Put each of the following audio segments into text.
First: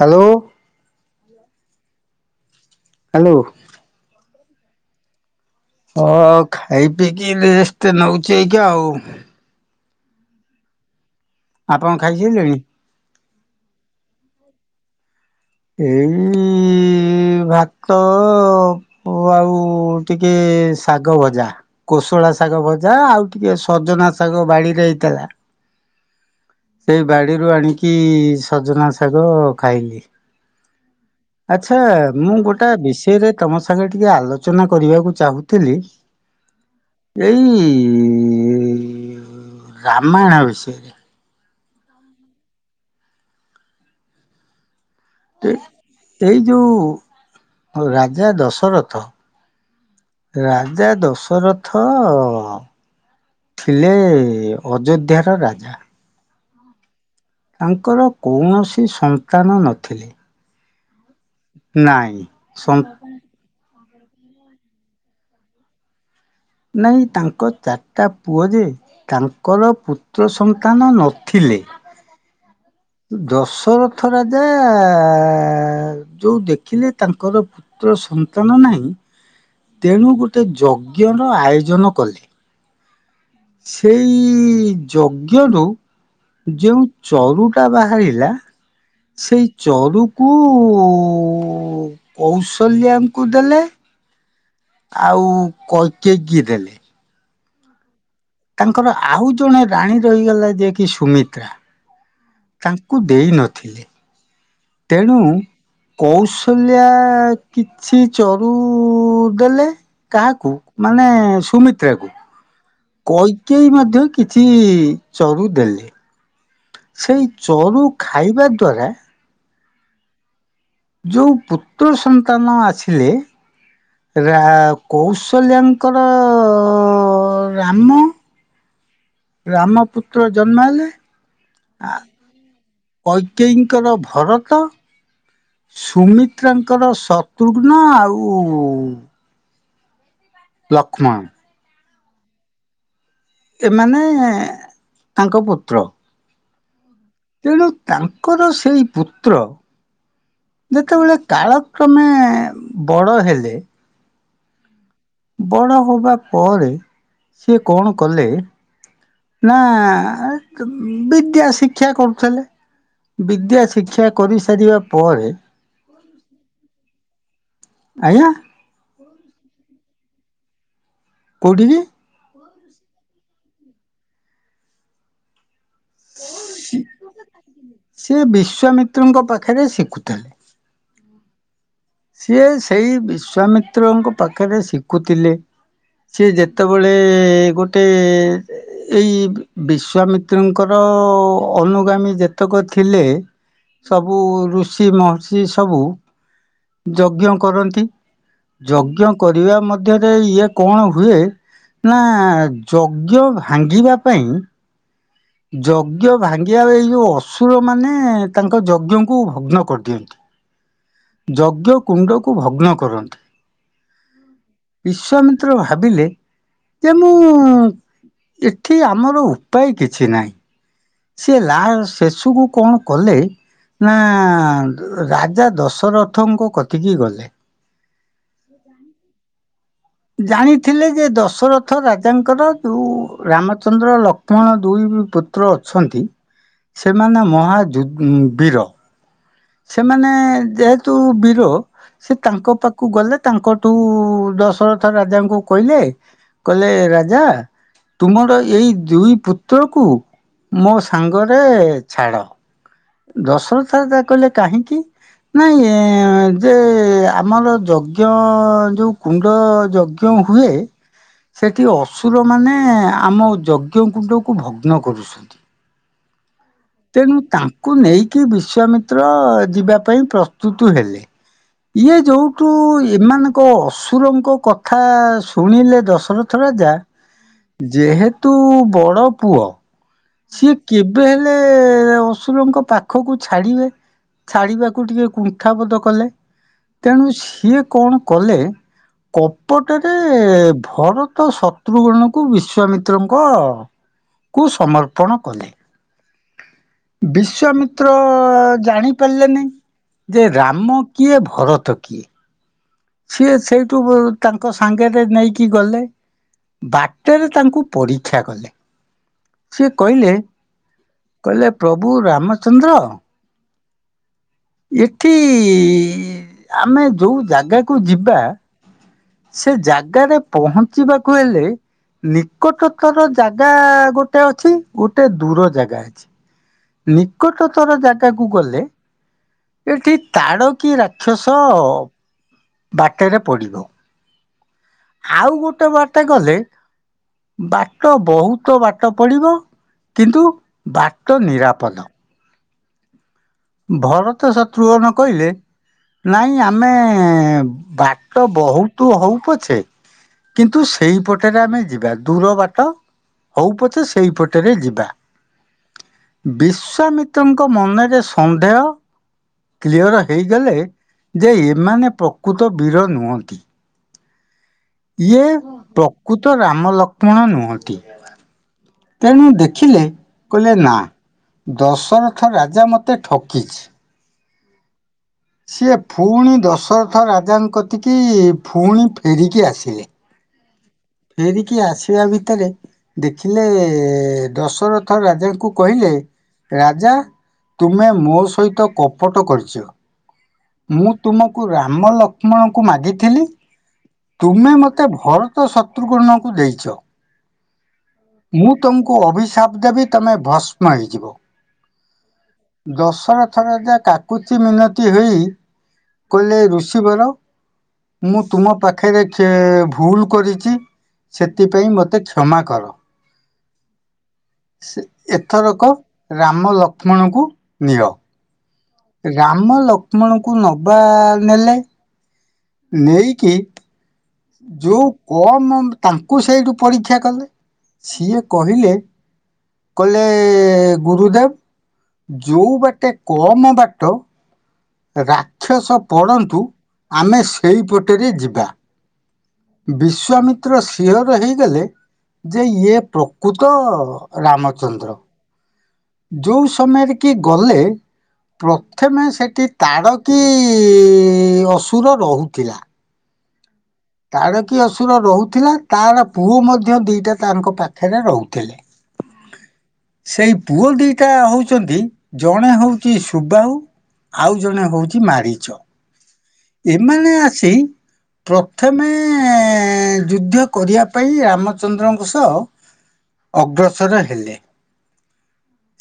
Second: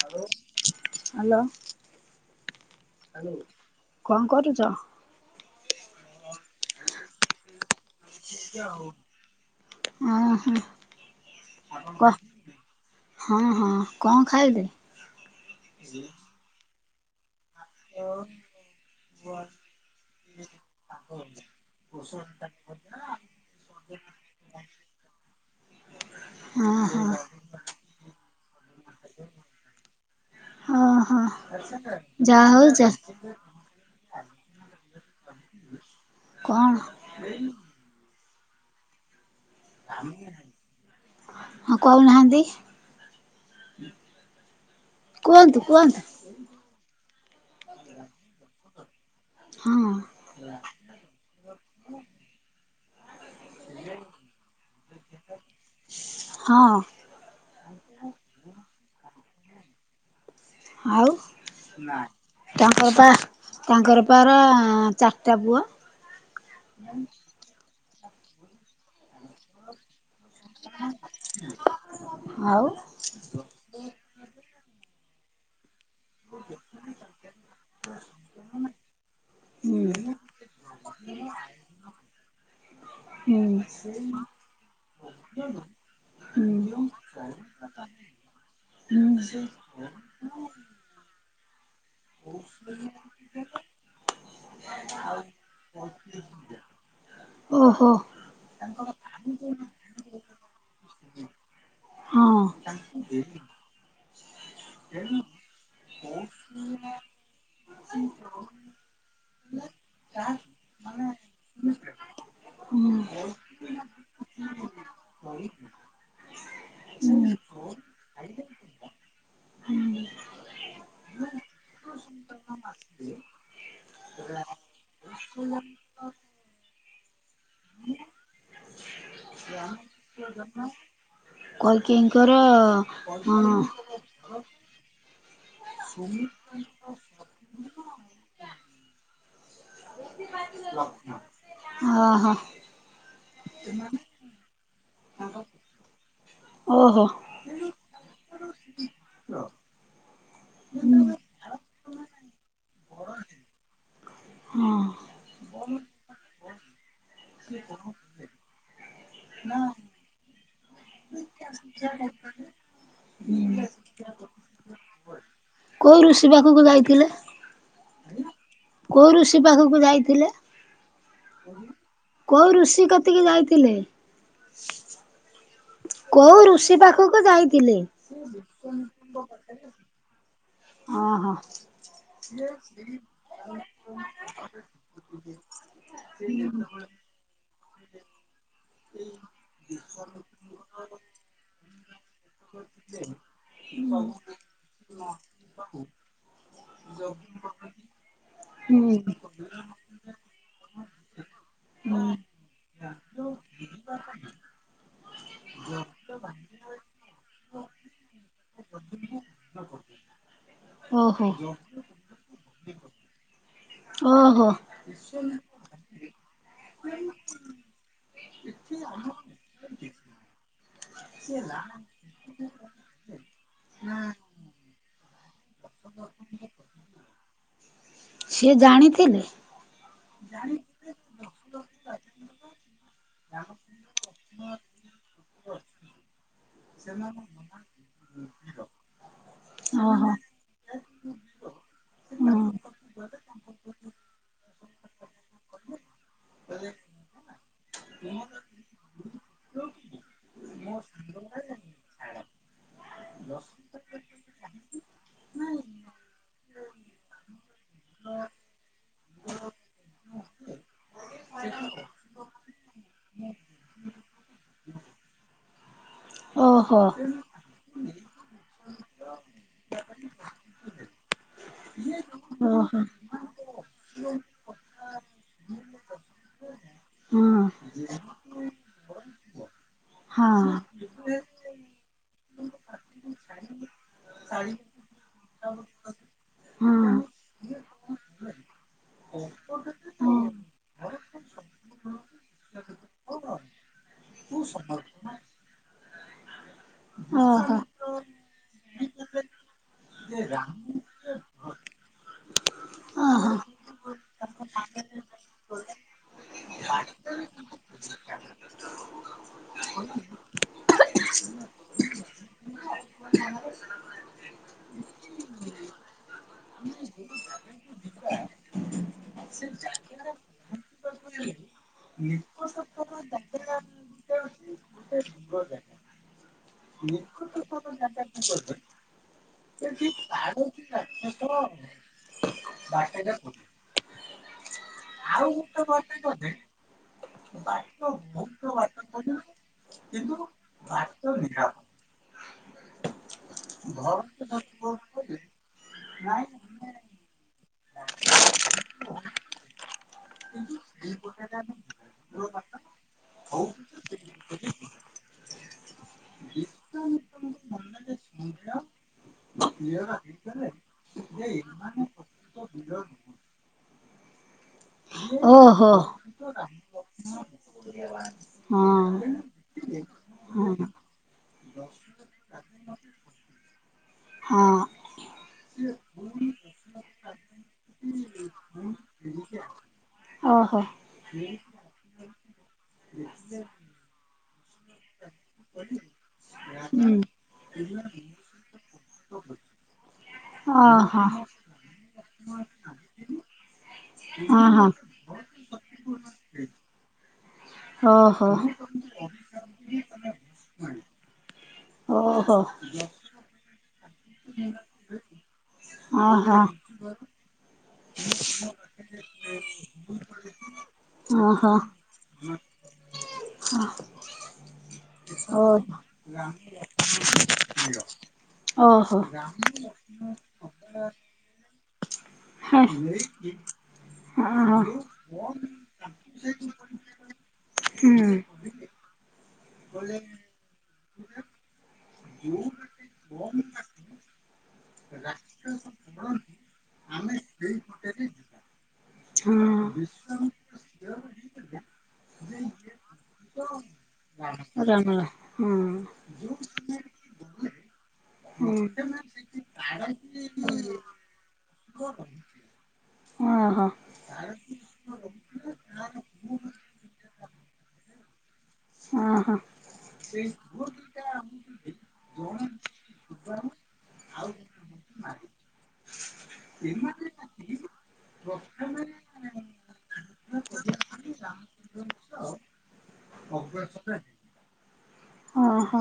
Hello hello. Hello ହଲ କଣ କରୁଛ? ହଁ ଖାଇ ପିଇକି ରେଷ୍ଟ୍ଟନଉଚି ଏଇକା ଆଉ। ଓ ହୋ ଆପଣ କହ। ଖାଇସାରିଲେଣି? ହଁ ହଁ କଣ ଖାଇଲେ? ଏ ଇ ଭାତ ଆଉ ଟିକେ ଶାଗ ଭଜା। କୋଶଳା ଶାଗ ଭଜା ଆଉ ଟିକେ ସଜନା ଶାଗ ବାଡିରେ ହେଇଥିଲା। ହଁ ସେଇ ହଁ ବାଡିରୁ ଆଣିକି ସଜନା ଶାଗ ଖାଇଲି। ଓହୋ। ଆ୍ଛା ମୁଁ ଯାହା ହଉ ଗୋଟା ଯା ବିଷୟରେ ତମ ସାଙ୍ଗେ ଟିକେ ଆଲୋଚନା କରିବାକୁ ଚାହୁଥିଲି। କଣ? ଏଇ ରାମାୟଣ ବିଷୟରେ ହଁ କହୁ ନାହାନ୍ତି? କୁହନ୍ତୁ କୁହନ୍ତୁ। ଏଇ ଯଉ ରାଜା ଦଶରଥ ହଁ ରାଜା ଦଶରଥ ଥିଲେ ଅଯୋଧ୍ୟାର ରାଜା ହଁ ତାଙ୍କର କୌଣସି ସନ୍ତାନ ନଥିଲେ। ଆଉ ନାଇଁ ସନ୍ ତାଙ୍କର ବା ତାଙ୍କର ପାରା ଚାରିଟା ପୁଅ? ନାଇଁ ତାଙ୍କର ଚାରିଟା ପୁଅ ଯେ ତାଙ୍କର ପୁତ୍ର ସନ୍ତାନ ନଥିଲେ। ଆଉ? ଦଶରଥ ରାଜା ଯୋଉ ଦେଖିଲେ ତାଙ୍କର ପୁତ୍ର ସନ୍ତାନ ନାହିଁ। ହୁଁ ତେଣୁ ଗୋଟେ ଯଜ୍ଞ ର ଆୟୋଜନ କଲେ। ହୁଁ ସେଇ ଯଜ୍ଞରୁୁ ଯେଉ ହୁଁ ଚରୁଟା ବାହାରିଲା ମୁଁ ସେ ସେଇ ଚରୁକୁ କୌଶଲ୍ୟାଙ୍କୁ ଦେଲେ। ଆଉ କୈକେୟୀକି ଦେଲେ। ଓହୋ। ତାଙ୍କର ଆଉ ଜଣେ ରାଣୀ ରହିଗଲା ଯିଏ କିି ସୁମିତ୍ରା। ହଁ ତାଙ୍କୁ ଦେଇ ନଥିଲେ। ତେଣୁ କୌଶଲ୍ୟା କିଛି ଚରୁ ଦେଲେ କାହାକୁ ମାନେ ସୁମି ତାତ୍କୁ ହୁଁ କୈକେୟୀ ମଧ୍ୟ କିଛି ଚରୁ ଦେଲେ। ସେଇ ହୁଁ ଚରୁ ଖାଇବା ଦ୍ୱାରା ହୁଁ। ଯୋଉ ପୁତ୍ର ସନ୍ତାନ ଆସିଲେ ରା କୌଶଲ୍ୟାଙ୍କର ଅ ରାମ ରାମ ପୁତ୍ର ଜନ୍ମ ହେଲେ। ଆ କୈକେୟୀଙ୍କର ହଁ କୈକେୟୀଙ୍କର ଭରତ ସୁମିତ୍ରାଙ୍କର ଶତ୍ରୁଘ୍ନ ଆଉ ଲକ୍ଷ୍ମଣ ଅ ହଁ। ଏମାନେ ତାଙ୍କ ପୁତ୍ର ଓହୋ। ତେଣୁ ତାଙ୍କର ସେଇ ପୁତ୍ର ହୁଁ ଯେତେବେଳେ କାଳ କ୍ରମେ ବଡ ହେଲେ ହଁ। ବଡ ହେବା ପରେ ସିଏ କଣ କଲେ ନାଁ ଆ କ ଉଁ ବିଦ୍ୟା ଶିକ୍ଷା କରୁଥେଲେ। ବିଦ୍ୟା ଶିକ୍ଷା କରିସାରିବା ପରେ କୋଉ ଋଷି ପାଖକୁ ଯାଇଥିଲେ? ଆଜ୍ଞା। କୋଉ ଋଷି ପାଖକୁ ଯାଇଥିଲେ? କୋଉଠିକି କୋଉ ଋଷି କତିକି ଯାଇଥିଲେ? କୋଉ ଋଷି ପାଖକୁ ଯାଇଥିଲେ? ସିଏ ବିଶ୍ଵାମିତ୍ରଙ୍କ ପାଖେରେ ଶିଖୁଥେଲେ। ଅଁ ହଁ। ସିଏ ସେଇ ବିଶ୍ଵାମିତ୍ରଙ୍କ ପାଖରେ ଶିକୁଥିଲେ। ସିଏ ଯେତେବେଳେ ଗୋଟେ ଏଇ ବି ବିଶ୍ଵାମିତ୍ରଙ୍କର ଅନୁଗାମୀ ଯେତକ ଥିଲେ ହୁଁ ସବୁ ଋଷି ମହର୍ଷି ସବୁ। ଯଜ୍ଞ କରନ୍ତି ଯଜ୍ଞ ହୁଁ କରିବା ମଧ୍ୟରେ ଏ ଇଏ କଣ ହୁଏ ନା ଯଜ୍ଞ ଭାଙ୍ଗିବା ପାଇଁ ଯଜ୍ଞ ଭାଙ୍ଗିବା ବେଳେ ଏଇ ଯୋଉ ଅସୁରମାନେ ତାଙ୍କ ଯଜ୍ଞଙ୍କୁ ଭଗ୍ନ କରିଦିଅ ଓହୋ। ଯଜ୍ଞ କୁଣ୍ଡକୁ ଭଗ୍ନ କରନ୍ତି। ଓହୋ। ବିଶ୍ଵାମିତ୍ର ଭାବିଲେ ଯେ ମୁଁ ଏଠି ଆମର ଉପାୟ କିଛି ନାହିଁ। ସିଏ ଲା ଶେଷକୁୁ କଣ କଲେ ନା ଦ- ରାଗ ଜା ଦଶରଥଙ୍କ କତିିକି ଗଲେ। ସିଏ ଜାଣିଥିଲେ? ଜାଣିଥିଲେ ଯେ, ଦଶରଥ ରାଜାଙ୍କର ଯୋଉ ରାମଚନ୍ଦ୍ର ଲକ୍ଷ୍ମଣ ଦୁଇ ପୁ ତ୍ର ଅଛନ୍ତି, ସେମାନେ ମହା ଯୁଦ୍ ଉଁ, ବୀର। ଓହୋ। ସେମାନେ ଯେହେତୁ ବୀର। ସେ ହୁଁ ତାଙ୍କ ପାକୁ ଗଲେ ତାଙ୍କଠୁ ଦଶରଥ ରାଜାଙ୍କୁ କଇଲେ କଇଲେ ରାଜା। ତୁମର ଏଇ ଦୁଇ ପୁତ୍ରକୁ ମୋ ସାଙ୍ଗରେ ଛାଡ଼। ଦଶରଥ ରାଜା କହିଲେ କାହିଁକି? ନାଇଁ ଏ ଯେ ଆମର ଯଜ୍ଞ ଯୋଉ କୁଣ୍ଡ ଯଜ୍ଞ ହୁଏ। ସେଠି ଅସୁରମାନେ ଆମ ଯଜ୍ଞ କୁଣ୍ଡକୁ ଭଗ୍ନ କରୁଛନ୍ତି। ଓ ହୋ। କୁ ନେଇକି ବିଶ୍ଵାମିତ୍ର ଅ, ଯିବା ପାଇଁ ପ୍ରସ୍ତୁତ ହେଲେ। ଇଏ ଯୋଉଠୁ ଓହୋ ଏମାନଙ୍କ ଅ ସୁରଙ୍କ କଥା ଶୁଣିଲେ ଦଶରଥ ରାଜା। ହଁ ଯେହେ ତୁ ବଡ଼ ପୁଅ। ସିଏ କେବେ ହେଲେ ଅସୁରଙ୍କ ପାଖକୁ ଛାଡିବେ। ଛାଡ଼ିବାକୁ ଟିକେ କୁଣ୍ଠାବୋଧ କଲେ। ହଁ ତେଣୁ ସିଏ କଣ କଲେ। କପଟରେ ହଁ। ଭରତ ଶତ୍ରୁଘନକୁ ବିଶ୍ଵାମିତ୍ରଙ୍କ ତୁ ସମର୍ ପଣ କଲେ। ଓହୋ ବିଶ୍ଵାମି ତ୍ର ଜାଣି ପାରିଲେନି, ଯେ ରାମ କିଏ ଭରତ କିଏ? ସିଏ ଓହୋ। ସେଇଠୁ ତାଙ୍କ ସାଙ୍ଗରେ ନେଇକି ଗଲେ। ବାଟରେ ତାଙ୍କୁ ପରୀକ୍ଷା କଲେ। ସିଏ କହିଲେ କହିଲେ ପ୍ରଭୁ ରାମଚନ୍ଦ୍ର। [inaudible] ଏଠି ଆମେ ଯୋଉ ଜାଗାକୁ ଯିବା। ସେ ଜାଗାରେ ପହଞ୍ଚିବାକୁ ହେଲେ ନିକଟତର ଜାଗା ଗୋଟେ ଅଛି, ଗୁଟେ ଦୂର ଜାଗା ଅଛି। ନିକଟତର ଜାଗାକୁ ଗଲେ ଏଠି ତାଡ଼କୀ ରାକ୍ଷସ ବାଟରେ ପଡ଼ିବ। ଆଉ ଗୋଟେ ବାଟ ଗଲେ ବାଟ ବହୁତ ବାଟ ପଡିବ। କିନ୍ତୁ ବାଟ ନିରାପଦ। ଭରତ ଶତ୍ରୁଘନ କହିଲେ ନାଇଁ ଆମେ ବାଟ ବହୁତୁ ହଉ ପଛେ କିନ୍ତୁ ସେଇପଟରେ ଆମେ ଯିବା। ଦୂର ବାଟ ହଉ ପଛେ ସେଇପଟରେ ଯିବା। ବିଶ୍ୱାମିତ୍ରଙ୍କ ମନରେ ସ ନ୍ଦେହ କ୍ଲିଅର୍ ହେଇଗଲେ ଯେ ଏମାନେ ପ୍ର କୁତ ବୀର ନୁହଁନ୍ତି। ଇଏ ଓହୋ। ହଁ। ପ୍ରକୃତ ରାମ ଲକ୍ଷ୍ମଣ ନୁହଁନ୍ତି। ତେଣୁ ଦେଖିଲେ କହିଲେ ନା ଦଶରଥ ରାଜା ମୋତେ ଠକିଛି। ହଁ। ସିଏ ଫୁଣି ଦଶରଥ ରାଜାଙ୍କ କତିକି ଫୁଣି ଫେରିକି ଆସିଲେ। ଓହ। ଫେରିକି ଆସିବା ଭିତରେ ଦେଖିଲେ ଦଶର ଥ ରାଜାଙ୍କୁ କହିଲେ ରାଜା ହୁଁ ତୁମେ ମୋ ସହିତ କପଟ କରିଚ। ମୁଁ ଓହୋ ତୁମକୁ ରାମ ଲକ୍ଷ୍ମଣଙ୍କୁ ମାଗିଥିଲି ତୁମେ ମତେ ଭରତ ଶତ୍ରୁଘ୍ନଙ୍କୁ ଦେଇଚ। ଓହୋ। ତମକୁ ଅଭିଶାପ ଦେବି ତମେ ଭସ୍ମ ହେଇଯିବ। ଓହୋ। ଦଶରଥ ରାଜା କାକୁତି ମିନତି ହୋଇ କହିଲେ ଓହୋ ଋଷ୍ ଷି ବର ମୁଁ ତୁମ ପାଖରେ କେ ଭୁଲ କରିଚି। ସେଥିପାଇଁ ମତେ କ୍ଷମା କର। ହଁ ସେ ଓ। ଏଥରକ ରାମ ଲକ୍ଷ୍ମଣଙ୍କୁ ନିଅ ଓହୋ। ରାମ ଲକ୍ଷ୍ମଣଙ୍କୁ ନବା ନେଲେ। ହୁଁ। ନେଇକି ଯୋଉ କମ୍ ତାଙ୍କୁ ସେଇଠୁ ପରୀକ୍ଷା କଲେ ସିଏ କ ହୁଁ। କହିଲେ କହିଲେ ଗୁରୁଦେବ ଯୋଉ ବାଟେ କମ ବାଟ ରାକ୍ଷସ ପଡ଼ନ୍ତୁ ଆମେ ସେଇପଟରେ ଯିବା। ହଁ। ବିଶ୍ଵାମିତ୍ର ସିଓର ହେଇଗଲେ ଯେ ଇଏ ପ୍ରକୃତ ରାମଚନ୍ଦ୍ର। ହୁଁ। ଯୋଉ ସମୟରେ କି ଗଲେ ପ୍ରଥମେ ସେଠି ତାଡ଼କିି ଅସୁର ରହୁଥିଲା। ଅହଁ। ତାଡକୀ ଅସୁର ରହୁଥିଲା ତାର ପୁଅ ମଧ୍ୟ ଦିଇଟା ତାଙ୍କ ପାଖରେ ରହୁଥିଲେ। ଓହଁ। ସେଇ ପୁଅ ଦିଇଟା ହୋଉଚନ୍ତି ଜଣେ ହୋଉଚି ସୁବାହୁ। ଆଉ ଜଣେ ହୋଉଚି ମାରିଚ। ଏମାନେ ଆସି ପ୍ରଥମେ ଯୁଦ୍ଧ କରିବା ପାଇଁ ରାମଚନ୍ଦ୍ରଙ୍କ ସହ ଅଗ୍ରସର ହେଲେ।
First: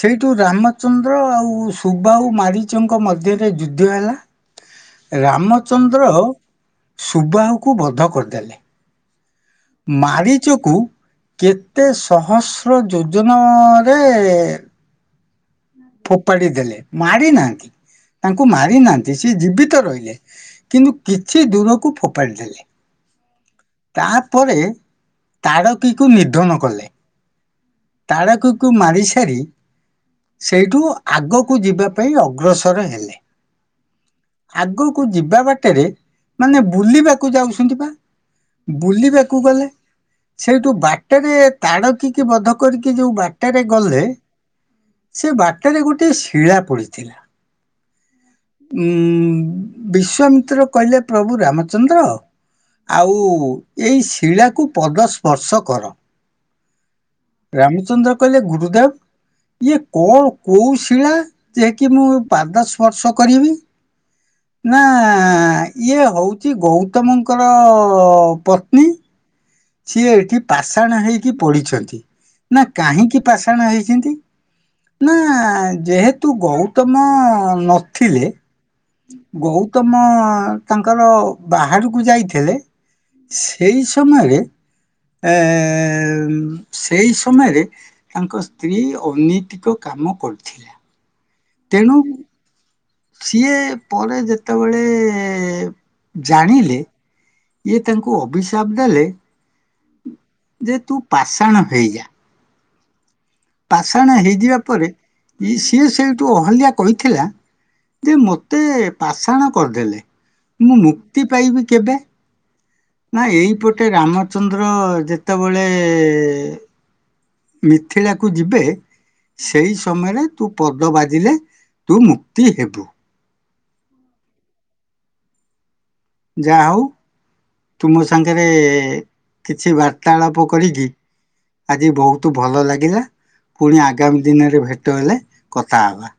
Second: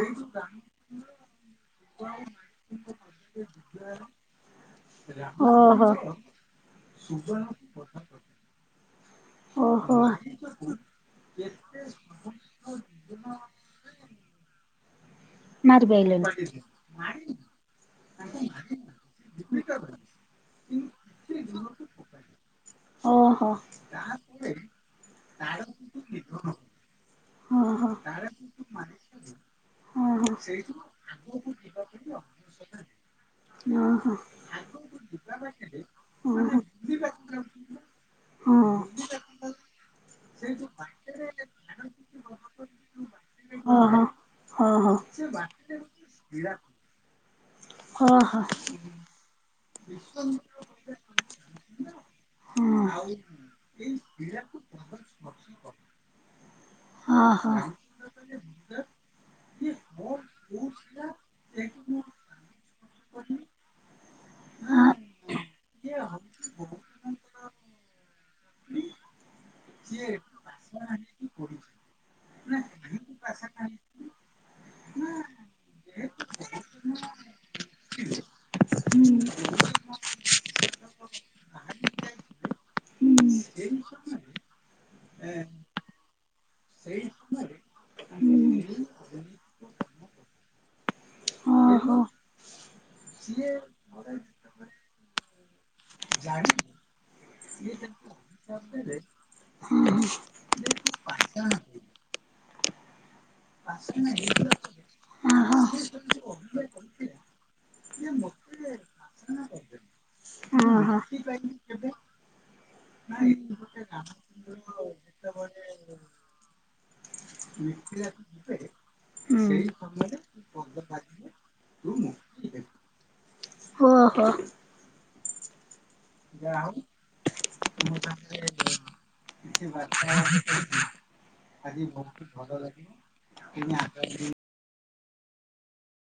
ସେଇଠୁ ରାମଚନ୍ଦ୍ର ଆଉ ସୁବାହୁ ମାରିଚଙ୍କ ମଧ୍ୟରେ ଯୁଦ୍ଧ୍ୟ ହେଲା। ଓହୋ ଓହୋ ଓହୋ। ରାମଚନ୍ଦ୍ର ସୁବାହକୁ ବଧ କରିଦେଲେ। ଓହୋ ଓହୋ। ମାରିଚକୁ କେତେ ଶହସ୍ର ଯୋଜନାରେ ମାରି ପାଇଲେନି ଫୋପାଡି ଦେଲେ ମାରି ନାହାନ୍ତି। ତାଙ୍କୁ ମାରି ନାହାନ୍ତି ସିଏ ଜୀବିତ ରହିଲେ କିନ୍ତୁ କିଛି ଦୂରକୁ ଫୋପାଡ଼ି ଦେଲେ। ଓହୋ। ତାଡକୀକୁ ନିଧନ କଲେ ଓହୋ। ତାଡକୀକୁ ମାରି ସାରି ସେଇଠୁ ଆଗକୁ ଯିବା ପାଇଁ ଅଗ୍ରସର ହେଲେ। ଆଗକୁ ଯିବା ବାଟରେ ଓହୋ ଓହୋ ମାନେ ବୁଲିବାକୁ ଯାଉଛନ୍ତି ପା। ହଁ। ବୁଲିବାକୁ ଗଲେ ସେଇଠୁ ବାଟରେ ତାଡକୀକି ବଧ କରିକି ଯୋଉ ବାଟରେ ହଁ ଗଲେ ହଁ ହଁ। ସେ ବାଟରେ ଗୋଟିଏ ଶିଳା ପଡିଥିଲା। ହଁ ହଁ। ଉଁ ବିଶ୍ଵାମିତ୍ର କହିଲେ ପ୍ରଭୁ ରାମଚନ୍ଦ୍ର ହଁ ହଁ ଆଉ ଏଇ ଶିଳାକୁ ପଦ ସ୍ପର୍ଶ କର ହଁ ହଁ। ରାମଚନ୍ଦ୍ର କହିଲେ ଗୁରୁଦେବ ଇଏ କଣ କୋଉ ଶିଳା ଯେ କି ମୁଁ ପାଦ ସ୍ପର୍ଶ କରିବି? ନା ହଁ ହୁଁ। ଇଏ ହୋଉଛି ଗୌତମଙ୍କର ପତ୍ନୀ ସିଏ ଏଠି ପାଷାଣ ହେଇକି ପଢିଛନ୍ତି। ନା କାହିଁକି ପାଷାଣ ହେଇଛନ୍ତି? ନା ଯେହେତୁ ଗୌତମ ନଥିଲେ। ଗୌତମ ତାଙ୍କର ବାହାହାରକୁ ଯାଇଥିଲେ। ସେଇ ସମୟରେ ଏଁ ସେଇ ସମୟରେ ତାଙ୍କ ସ୍ତ୍ରୀ ଅନୈତିକ କାମ କରିଥିଲେ। ଓହୋ ହଁ ତେଣୁ ଓହୋ। ଓହୋ ସିଏ ପରେ ଯେତେବେଳେ ଜାଣିଲେ ଇଏ ତାଙ୍କୁ ଅଭିଶାପ ଦେଲେ ଓହୋ। ଯେ ତୁ ପାଷାଣ ହେଇଯା। ପାଷାଣ ହେଇଯିବା ପରେ ସିଏ ସେଇଠୁ ଅହଲ୍ୟା କହିଥିଲା। ଯେ ମତେ ପାଷାଣ କରିଦେଲେ। ମୁଁ ମୁକ୍ତି ପାଇବି କେବେ? ନା ଏଇପଟେ ରାମଚନ୍ଦ୍ର ଯେତେବେଳେ ମିଥିଳାକୁ ଯିବେ ହୁଁ। ସେଇ ସମୟରେ ତୁ ପଦ ବାଜିଲେ ତୁ ମୁକ୍ତି ହେବୁ। ଓହୋ। ଯାହା ହୋଉ। ତୁମ ସାଙ୍ଗରେ କିଛି ବାର୍ତ୍ତାଳାପ କରିକି ଆଜି ବହୁତ ଭଲ ଲାଗିଲା ପୁଣି ଆଗାମୀ ଦିନରେ ଭେଟ ହେଲେ କଥା ହେବା।